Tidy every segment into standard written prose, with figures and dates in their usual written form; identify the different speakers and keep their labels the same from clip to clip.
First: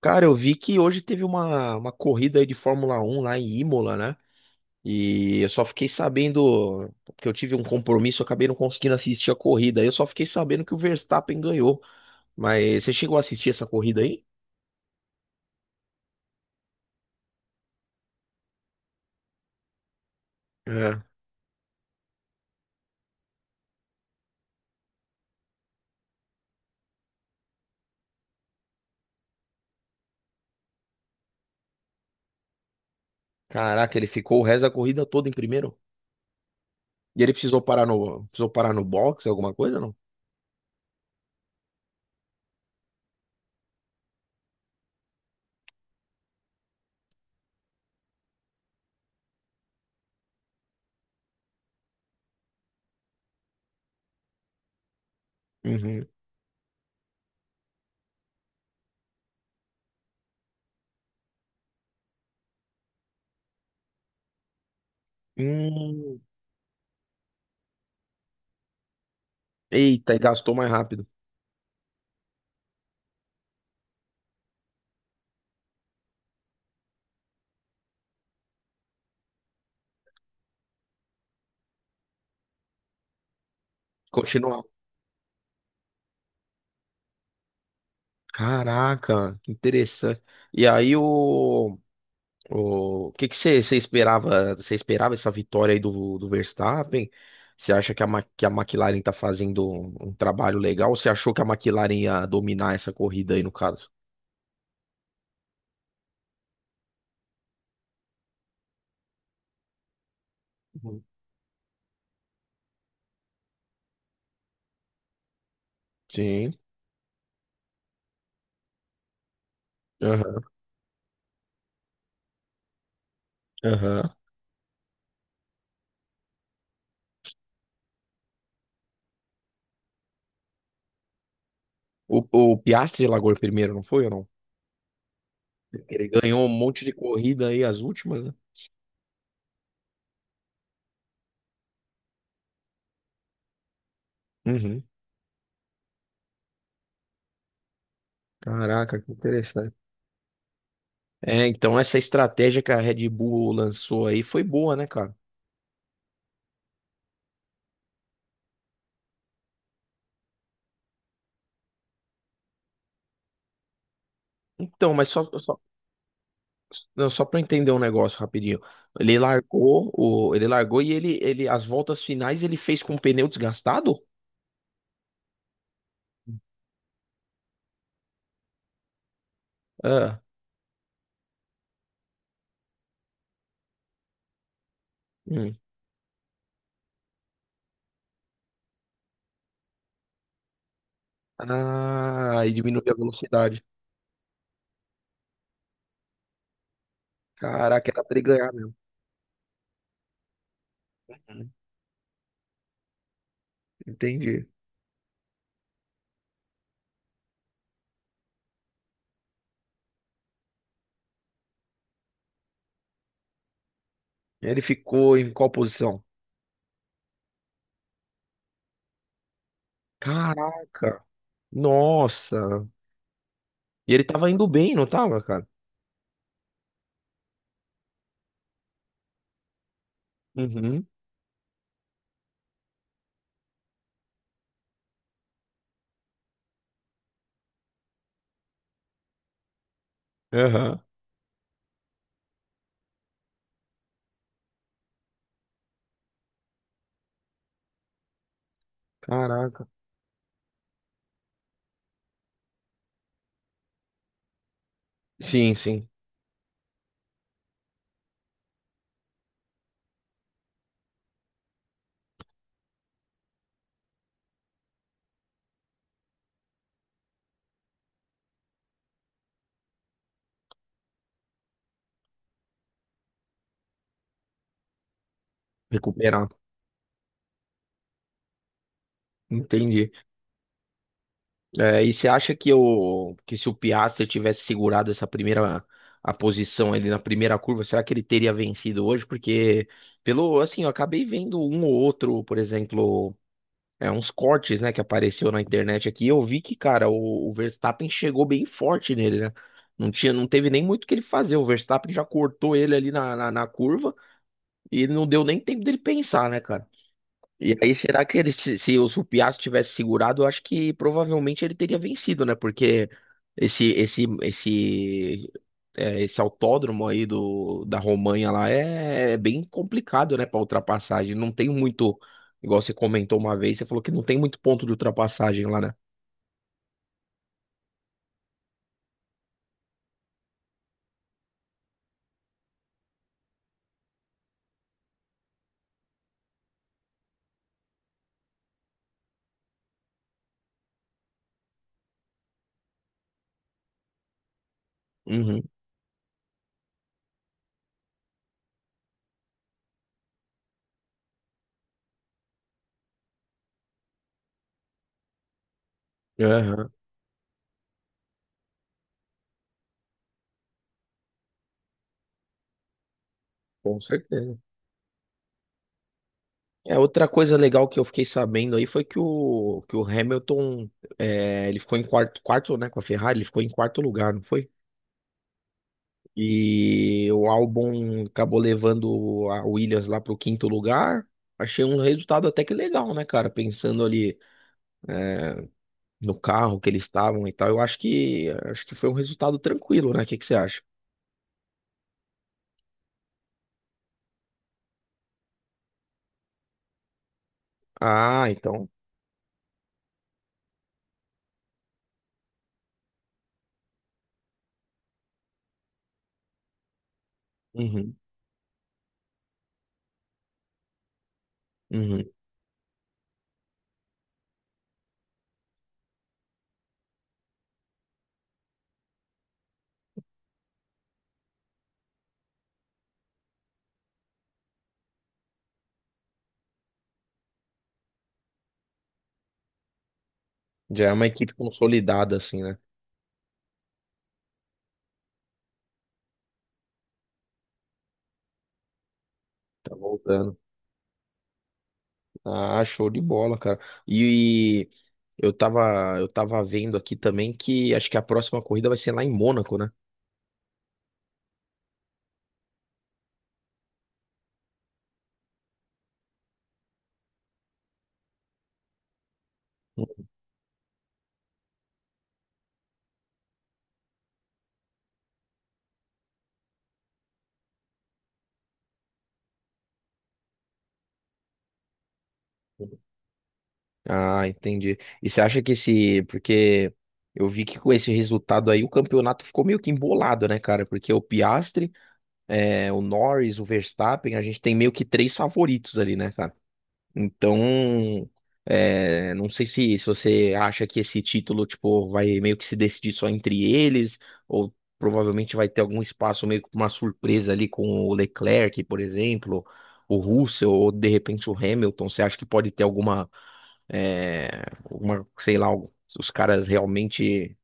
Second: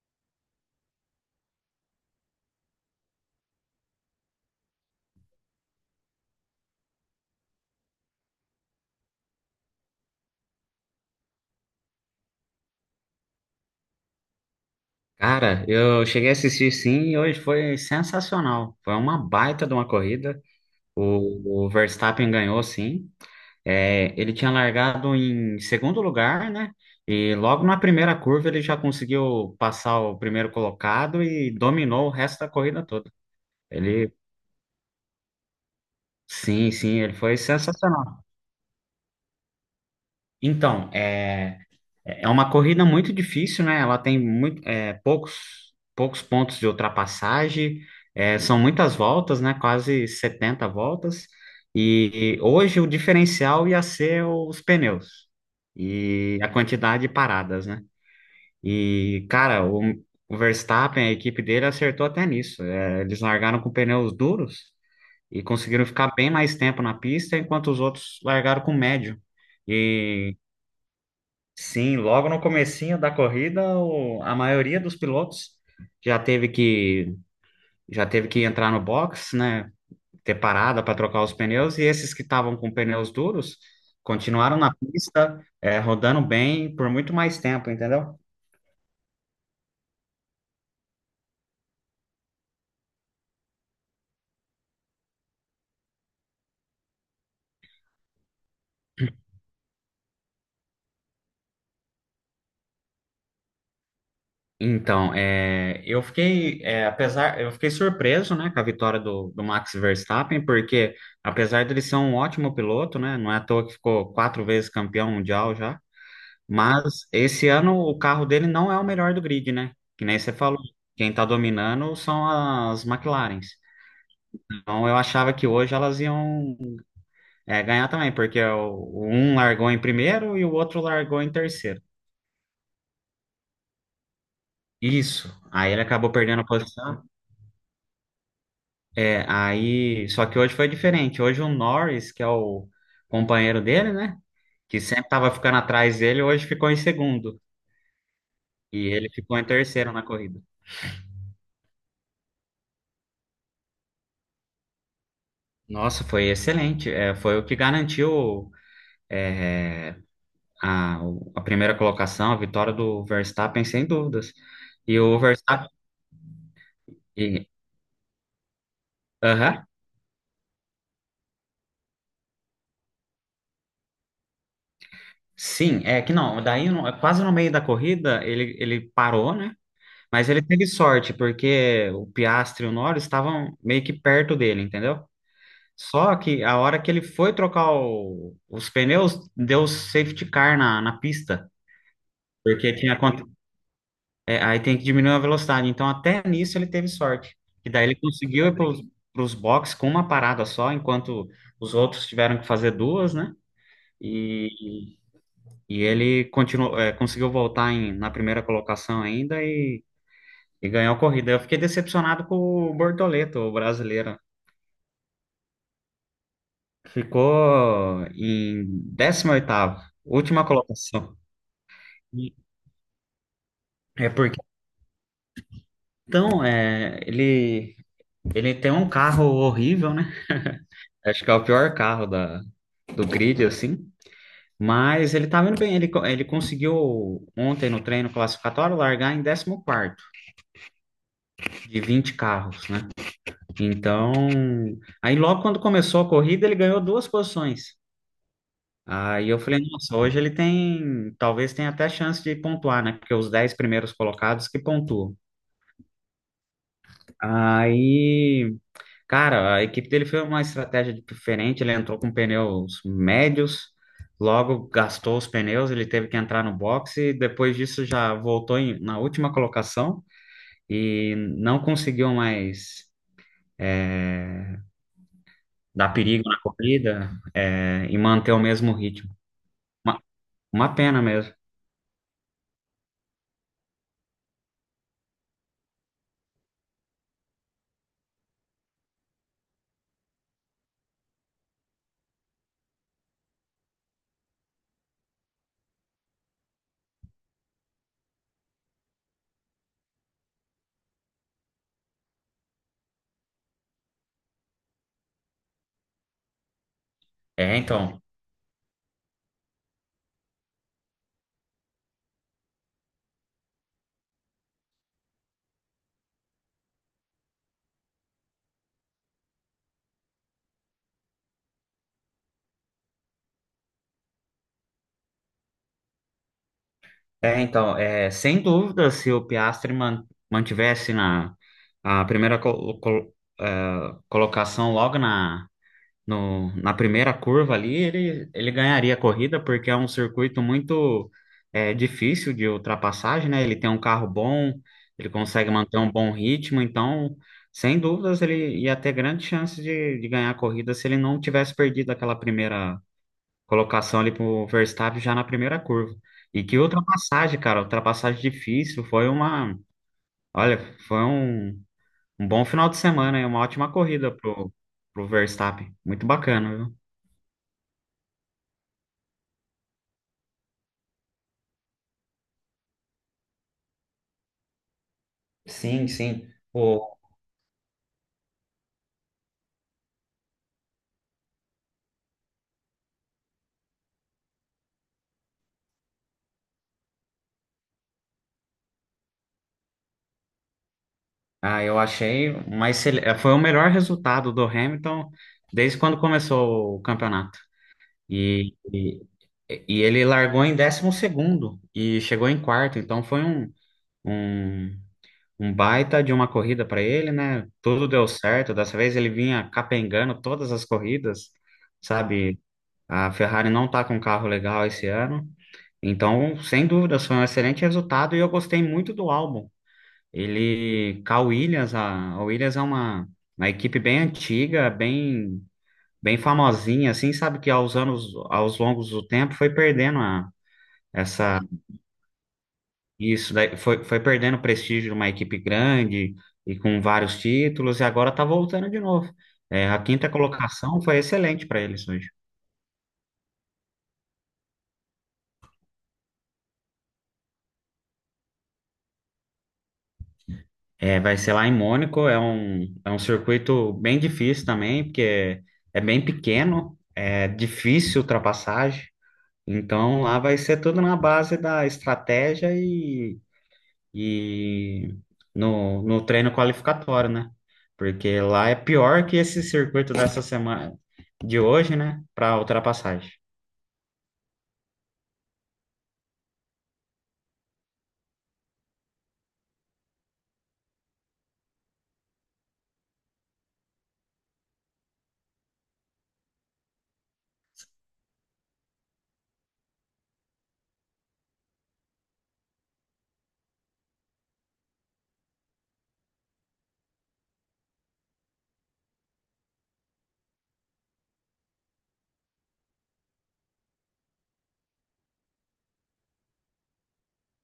Speaker 1: Cara, eu vi que hoje teve uma corrida aí de Fórmula 1 lá em Imola, né? E eu só fiquei sabendo, porque eu tive um compromisso, eu acabei não conseguindo assistir a corrida. Eu só fiquei sabendo que o Verstappen ganhou. Mas você chegou a assistir essa corrida aí?
Speaker 2: Cara, eu cheguei a assistir sim e hoje foi sensacional. Foi uma baita de uma corrida.
Speaker 1: É.
Speaker 2: O Verstappen ganhou, sim. É, ele tinha largado em segundo lugar, né? E logo na primeira curva ele já conseguiu passar o primeiro colocado e dominou o resto da corrida toda.
Speaker 1: Caraca, ele
Speaker 2: Ele,
Speaker 1: ficou o resto da corrida toda em primeiro.
Speaker 2: sim, sim, ele
Speaker 1: E ele
Speaker 2: foi
Speaker 1: precisou parar
Speaker 2: sensacional.
Speaker 1: no box, alguma coisa, não?
Speaker 2: Então, é. É uma corrida muito difícil, né? Ela tem muito, poucos pontos de ultrapassagem, são muitas voltas, né? Quase 70 voltas. E hoje o diferencial ia ser os pneus
Speaker 1: Uhum.
Speaker 2: e a quantidade de paradas, né? E, cara, o Verstappen, a equipe dele acertou até nisso. É, eles largaram com pneus duros e conseguiram ficar
Speaker 1: Hum.
Speaker 2: bem mais tempo na pista, enquanto os outros largaram com médio.
Speaker 1: Eita, e
Speaker 2: E
Speaker 1: gastou mais rápido.
Speaker 2: Sim, logo no comecinho da corrida, a maioria dos pilotos já teve que já teve que entrar no box, né? Ter parada para trocar os pneus, e esses que estavam com pneus duros continuaram
Speaker 1: Continua.
Speaker 2: na pista, rodando bem por muito mais tempo, entendeu?
Speaker 1: Caraca, que interessante. E aí o O que que você esperava? Você esperava essa vitória aí do Verstappen? Você acha que a McLaren tá fazendo um trabalho legal? Ou você achou que a McLaren ia dominar essa corrida aí, no caso?
Speaker 2: Então, eu fiquei, eu fiquei surpreso, né, com a vitória do Max Verstappen, porque
Speaker 1: Uhum.
Speaker 2: apesar dele ser um ótimo piloto, né, não é à toa que ficou quatro vezes campeão mundial já.
Speaker 1: Sim.
Speaker 2: Mas esse ano o carro dele não é o melhor do grid, né? Que nem você
Speaker 1: Aham.
Speaker 2: falou. Quem tá dominando são as McLarens.
Speaker 1: Aham.
Speaker 2: Então eu achava que hoje elas iam, ganhar também, porque um largou em primeiro e o outro largou em terceiro.
Speaker 1: O Piastri largou em primeiro, não foi ou não?
Speaker 2: Isso. Aí ele
Speaker 1: Ele
Speaker 2: acabou
Speaker 1: ganhou
Speaker 2: perdendo a
Speaker 1: um monte de
Speaker 2: posição.
Speaker 1: corrida aí, as últimas, né?
Speaker 2: É, aí. Só que hoje foi diferente. Hoje o Norris, que é o companheiro dele, né? Que
Speaker 1: Uhum.
Speaker 2: sempre tava ficando atrás dele, hoje ficou em segundo. E
Speaker 1: Caraca,
Speaker 2: ele
Speaker 1: que
Speaker 2: ficou em
Speaker 1: interessante.
Speaker 2: terceiro na corrida.
Speaker 1: É, então essa estratégia que a Red Bull lançou aí foi boa, né, cara?
Speaker 2: Nossa, foi excelente. É, foi o que garantiu. É, a, a primeira colocação, a vitória do Verstappen, sem dúvidas.
Speaker 1: Então,
Speaker 2: E
Speaker 1: mas
Speaker 2: o
Speaker 1: só.
Speaker 2: Verstappen.
Speaker 1: Não, só para
Speaker 2: e-
Speaker 1: entender um negócio rapidinho. Ele
Speaker 2: Aham.
Speaker 1: largou, o, ele largou e ele, as voltas finais ele fez com o pneu desgastado?
Speaker 2: Sim, é que não, daí quase no meio da corrida ele parou, né?
Speaker 1: Ah,
Speaker 2: Mas ele teve sorte, porque o Piastri e o Norris estavam meio que perto dele, entendeu?
Speaker 1: hum.
Speaker 2: Só que a hora que ele foi trocar os pneus, deu safety car na pista,
Speaker 1: Ah, e
Speaker 2: porque
Speaker 1: diminuiu
Speaker 2: tinha,
Speaker 1: a
Speaker 2: acon-
Speaker 1: velocidade.
Speaker 2: É, aí tem que diminuir a velocidade. Então, até nisso ele teve sorte. E daí
Speaker 1: Caraca,
Speaker 2: ele
Speaker 1: era pra ele
Speaker 2: conseguiu
Speaker 1: ganhar
Speaker 2: ir
Speaker 1: mesmo.
Speaker 2: para os boxes com uma parada só, enquanto
Speaker 1: Hum.
Speaker 2: os outros tiveram que fazer duas, né?
Speaker 1: Entendi.
Speaker 2: E, e ele continuou, conseguiu voltar na primeira colocação ainda e ganhou a corrida. Eu fiquei decepcionado com o Bortoleto, o brasileiro.
Speaker 1: Ele ficou em qual posição?
Speaker 2: Ficou em 18º, última
Speaker 1: Caraca,
Speaker 2: colocação. E
Speaker 1: nossa. E ele
Speaker 2: É
Speaker 1: tava
Speaker 2: porque,
Speaker 1: indo bem, não tava, cara?
Speaker 2: então, ele tem um carro horrível, né?
Speaker 1: Uhum.
Speaker 2: Acho que é o pior carro do grid, assim. Mas ele tá indo bem. Ele conseguiu ontem no treino classificatório largar em 14º
Speaker 1: Aham.
Speaker 2: de 20 carros, né? Então, aí logo quando começou a corrida, ele ganhou duas posições. Aí eu falei,
Speaker 1: Caraca.
Speaker 2: nossa, hoje ele tem, talvez tenha até chance de pontuar, né? Porque os 10 primeiros colocados que pontuam.
Speaker 1: Sim, sim.
Speaker 2: Aí Cara, a equipe dele foi uma estratégia diferente. Ele entrou com pneus médios, logo gastou os pneus, ele teve que entrar no boxe. Depois disso, já voltou na última colocação e não conseguiu mais dar perigo
Speaker 1: Recuperado.
Speaker 2: na corrida, e manter o mesmo ritmo.
Speaker 1: Entendi.
Speaker 2: Uma, uma pena mesmo.
Speaker 1: É, e você acha que se o Piastri tivesse segurado essa primeira a posição ali na primeira curva, será que ele teria vencido hoje? Porque, pelo assim, eu acabei vendo um ou outro, por exemplo, é, uns cortes, né, que apareceu na internet aqui, eu vi que, cara, o Verstappen chegou bem forte nele, né? Não tinha, não teve nem muito o que ele fazer. O Verstappen já cortou ele ali na, na, curva e não deu nem tempo dele pensar, né, cara? E
Speaker 2: É,
Speaker 1: aí,
Speaker 2: então.
Speaker 1: será que se o Supiato tivesse segurado, eu acho que provavelmente ele teria vencido, né? Porque esse esse esse esse autódromo aí do, da Romanha lá é bem complicado, né, para ultrapassagem. Não tem muito, igual você comentou uma vez, você falou que não tem muito ponto de ultrapassagem lá, né?
Speaker 2: É, sem dúvida, se o Piastri mantivesse na a primeira é, colocação logo na no, na primeira curva ali, ele ganharia a corrida, porque é um circuito muito, difícil de ultrapassagem, né? Ele tem um carro bom, ele
Speaker 1: Uhum.
Speaker 2: consegue manter um bom ritmo, então, sem dúvidas, ele ia ter grande chance de ganhar a corrida se ele não tivesse perdido aquela primeira colocação ali para o Verstappen já na primeira curva. E que
Speaker 1: Aham,
Speaker 2: ultrapassagem, cara, ultrapassagem difícil, olha, foi um bom final de semana, e uma ótima
Speaker 1: com
Speaker 2: corrida
Speaker 1: certeza.
Speaker 2: pro Verstappen, muito bacana,
Speaker 1: É,
Speaker 2: viu?
Speaker 1: outra coisa legal que eu fiquei sabendo aí foi que que o Hamilton, ele ficou em quarto, quarto, né, com a Ferrari, ele ficou em quarto lugar, não foi?
Speaker 2: Sim, sim. O,
Speaker 1: E o álbum acabou levando a Williams lá pro quinto lugar. Achei um resultado até que legal, né, cara? Pensando ali no carro que eles estavam e tal, eu acho que foi um resultado tranquilo, né? O que que você acha?
Speaker 2: ah, eu achei, mas foi o melhor resultado do Hamilton desde quando começou o campeonato.
Speaker 1: Ah,
Speaker 2: E,
Speaker 1: então.
Speaker 2: e, e ele largou em 12º e chegou em quarto, então foi um, um baita de uma corrida para ele, né? Tudo
Speaker 1: Uhum,
Speaker 2: deu certo. Dessa vez ele vinha capengando todas as corridas,
Speaker 1: uhum.
Speaker 2: sabe? A Ferrari não tá com um carro legal esse ano. Então, sem dúvidas, foi um excelente resultado e eu gostei muito do álbum. Cal Williams, a Williams é uma equipe bem antiga, bem famosinha, assim, sabe que aos anos, aos longos do tempo, foi perdendo
Speaker 1: Já é uma equipe
Speaker 2: essa,
Speaker 1: consolidada, assim, né?
Speaker 2: isso daí, foi perdendo o prestígio de uma equipe grande e com vários títulos, e agora tá voltando de novo. É,
Speaker 1: Tá
Speaker 2: a quinta
Speaker 1: voltando.
Speaker 2: colocação foi excelente para eles hoje.
Speaker 1: Ah, show de bola, cara. E, eu tava vendo aqui também que acho que a próxima corrida vai ser lá em Mônaco, né?
Speaker 2: É, vai ser lá em Mônaco, é um circuito bem difícil também, porque é bem pequeno, é difícil ultrapassagem. Então, lá vai ser tudo na base da estratégia e no treino qualificatório, né? Porque lá é pior que esse circuito dessa semana, de hoje, né? Para ultrapassagem.
Speaker 1: Ah, entendi. E você acha que esse. Porque eu vi que com esse resultado aí o campeonato ficou meio que embolado, né, cara? Porque o Piastri, é, o Norris, o Verstappen, a gente tem meio que três favoritos ali, né, cara? Então, não sei se você acha que esse título, tipo, vai meio que se decidir só entre eles, ou provavelmente vai ter algum espaço meio que pra uma surpresa ali com o Leclerc, por exemplo, o Russell, ou de repente o Hamilton. Você acha que pode ter alguma, é, sei lá, se os caras realmente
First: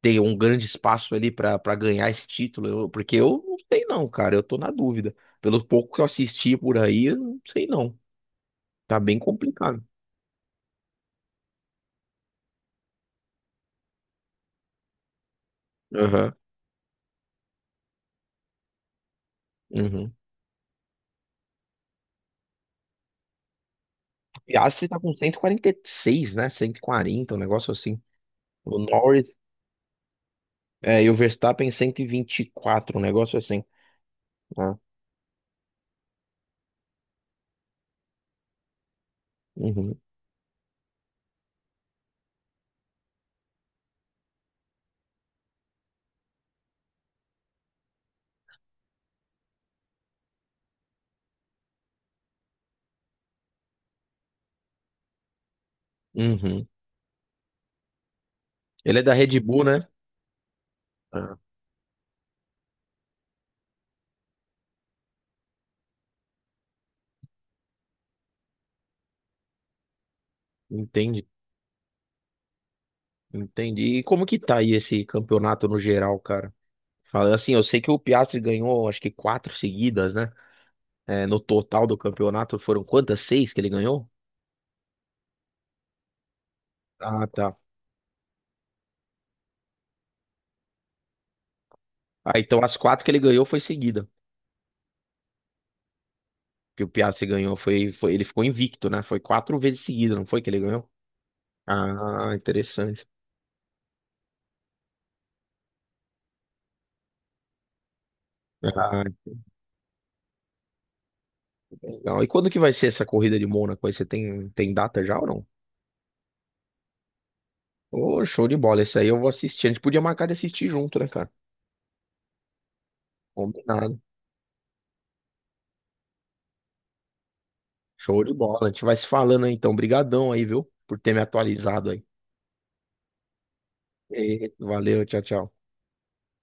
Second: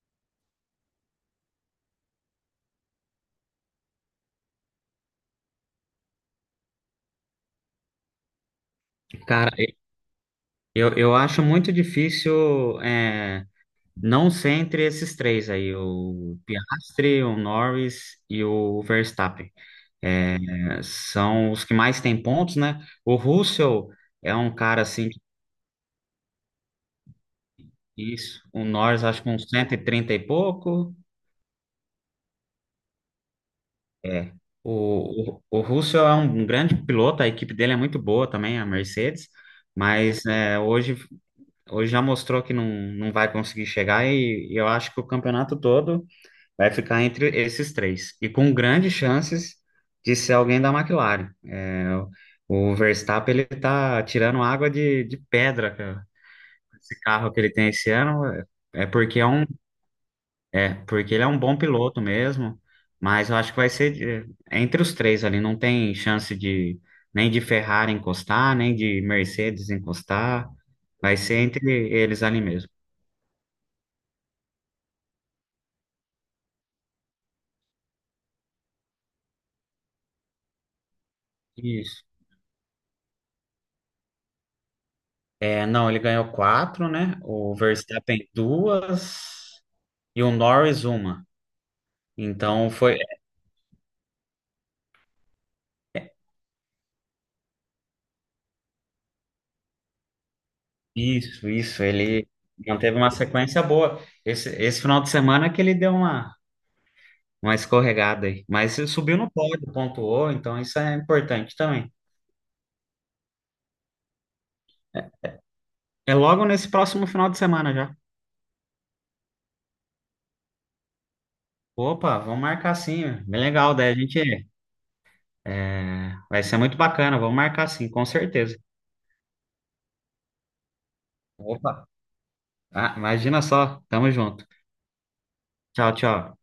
Speaker 1: têm um grande espaço ali pra para ganhar esse título? Porque eu não sei não, cara, eu tô na dúvida. Pelo pouco que eu assisti por aí, eu não sei não. Tá bem
Speaker 2: Cara,
Speaker 1: complicado.
Speaker 2: eu acho muito difícil, não ser entre esses três aí,
Speaker 1: Aham.
Speaker 2: o Piastri, o Norris e o Verstappen.
Speaker 1: Uhum.
Speaker 2: É, são os que mais têm pontos, né? O Russell é um
Speaker 1: E a
Speaker 2: cara
Speaker 1: Aston tá
Speaker 2: assim.
Speaker 1: com 146, né? 140, um negócio assim.
Speaker 2: Isso. O
Speaker 1: O
Speaker 2: Norris, acho que
Speaker 1: Norris,
Speaker 2: uns 130 e pouco.
Speaker 1: e o Verstappen 124, um negócio assim.
Speaker 2: É.
Speaker 1: Ah.
Speaker 2: O Russell é um grande piloto, a equipe dele é muito boa também, a Mercedes,
Speaker 1: Uhum.
Speaker 2: mas hoje já mostrou que não vai conseguir chegar, e eu acho que o campeonato todo vai ficar entre esses três. E com grandes chances de ser alguém da McLaren. É, o Verstappen, ele tá tirando água de pedra, cara.
Speaker 1: Uhum.
Speaker 2: Esse carro que ele tem esse ano é,
Speaker 1: Ele é da
Speaker 2: porque é
Speaker 1: Red
Speaker 2: um.
Speaker 1: Bull, né?
Speaker 2: É, porque ele é
Speaker 1: Ah,
Speaker 2: um bom piloto mesmo, mas eu acho que vai ser entre os três ali, não tem chance de nem de Ferrari encostar, nem de Mercedes encostar, vai
Speaker 1: entendi,
Speaker 2: ser entre eles ali mesmo.
Speaker 1: entendi. E como que tá aí esse campeonato no geral, cara? Fala assim, eu sei que o Piastri ganhou, acho que quatro seguidas, né? É, no total do
Speaker 2: Isso.
Speaker 1: campeonato foram quantas? Seis que ele ganhou?
Speaker 2: É, não, ele ganhou quatro, né?
Speaker 1: Ah,
Speaker 2: O
Speaker 1: tá.
Speaker 2: Verstappen duas e o Norris uma.
Speaker 1: Ah, então
Speaker 2: Então
Speaker 1: as
Speaker 2: foi
Speaker 1: quatro que ele ganhou foi seguida. Que o Piastri ganhou foi ele ficou invicto, né? Foi quatro vezes seguida, não foi que ele ganhou?
Speaker 2: isso, isso. Ele
Speaker 1: Ah,
Speaker 2: manteve
Speaker 1: interessante.
Speaker 2: uma sequência boa. Esse final de semana que ele deu uma escorregada aí. Mas ele
Speaker 1: Ah,
Speaker 2: subiu no pódio, pontuou, então isso é importante também.
Speaker 1: legal. E quando que vai ser essa corrida de Mônaco aí? Você tem data já ou não?
Speaker 2: É logo nesse próximo final de semana já.
Speaker 1: Ô, show de bola. Esse aí eu vou assistir. A gente podia marcar de assistir junto, né, cara?
Speaker 2: Opa, vamos marcar sim. Bem legal, daí a
Speaker 1: Combinado.
Speaker 2: gente. Vai ser muito bacana, vamos marcar sim, com
Speaker 1: Show de
Speaker 2: certeza.
Speaker 1: bola. A gente vai se falando aí, então. Brigadão aí, viu? Por ter me
Speaker 2: Opa,
Speaker 1: atualizado aí.
Speaker 2: ah, imagina só. Tamo junto.
Speaker 1: Valeu, tchau, tchau.
Speaker 2: Tchau, tchau.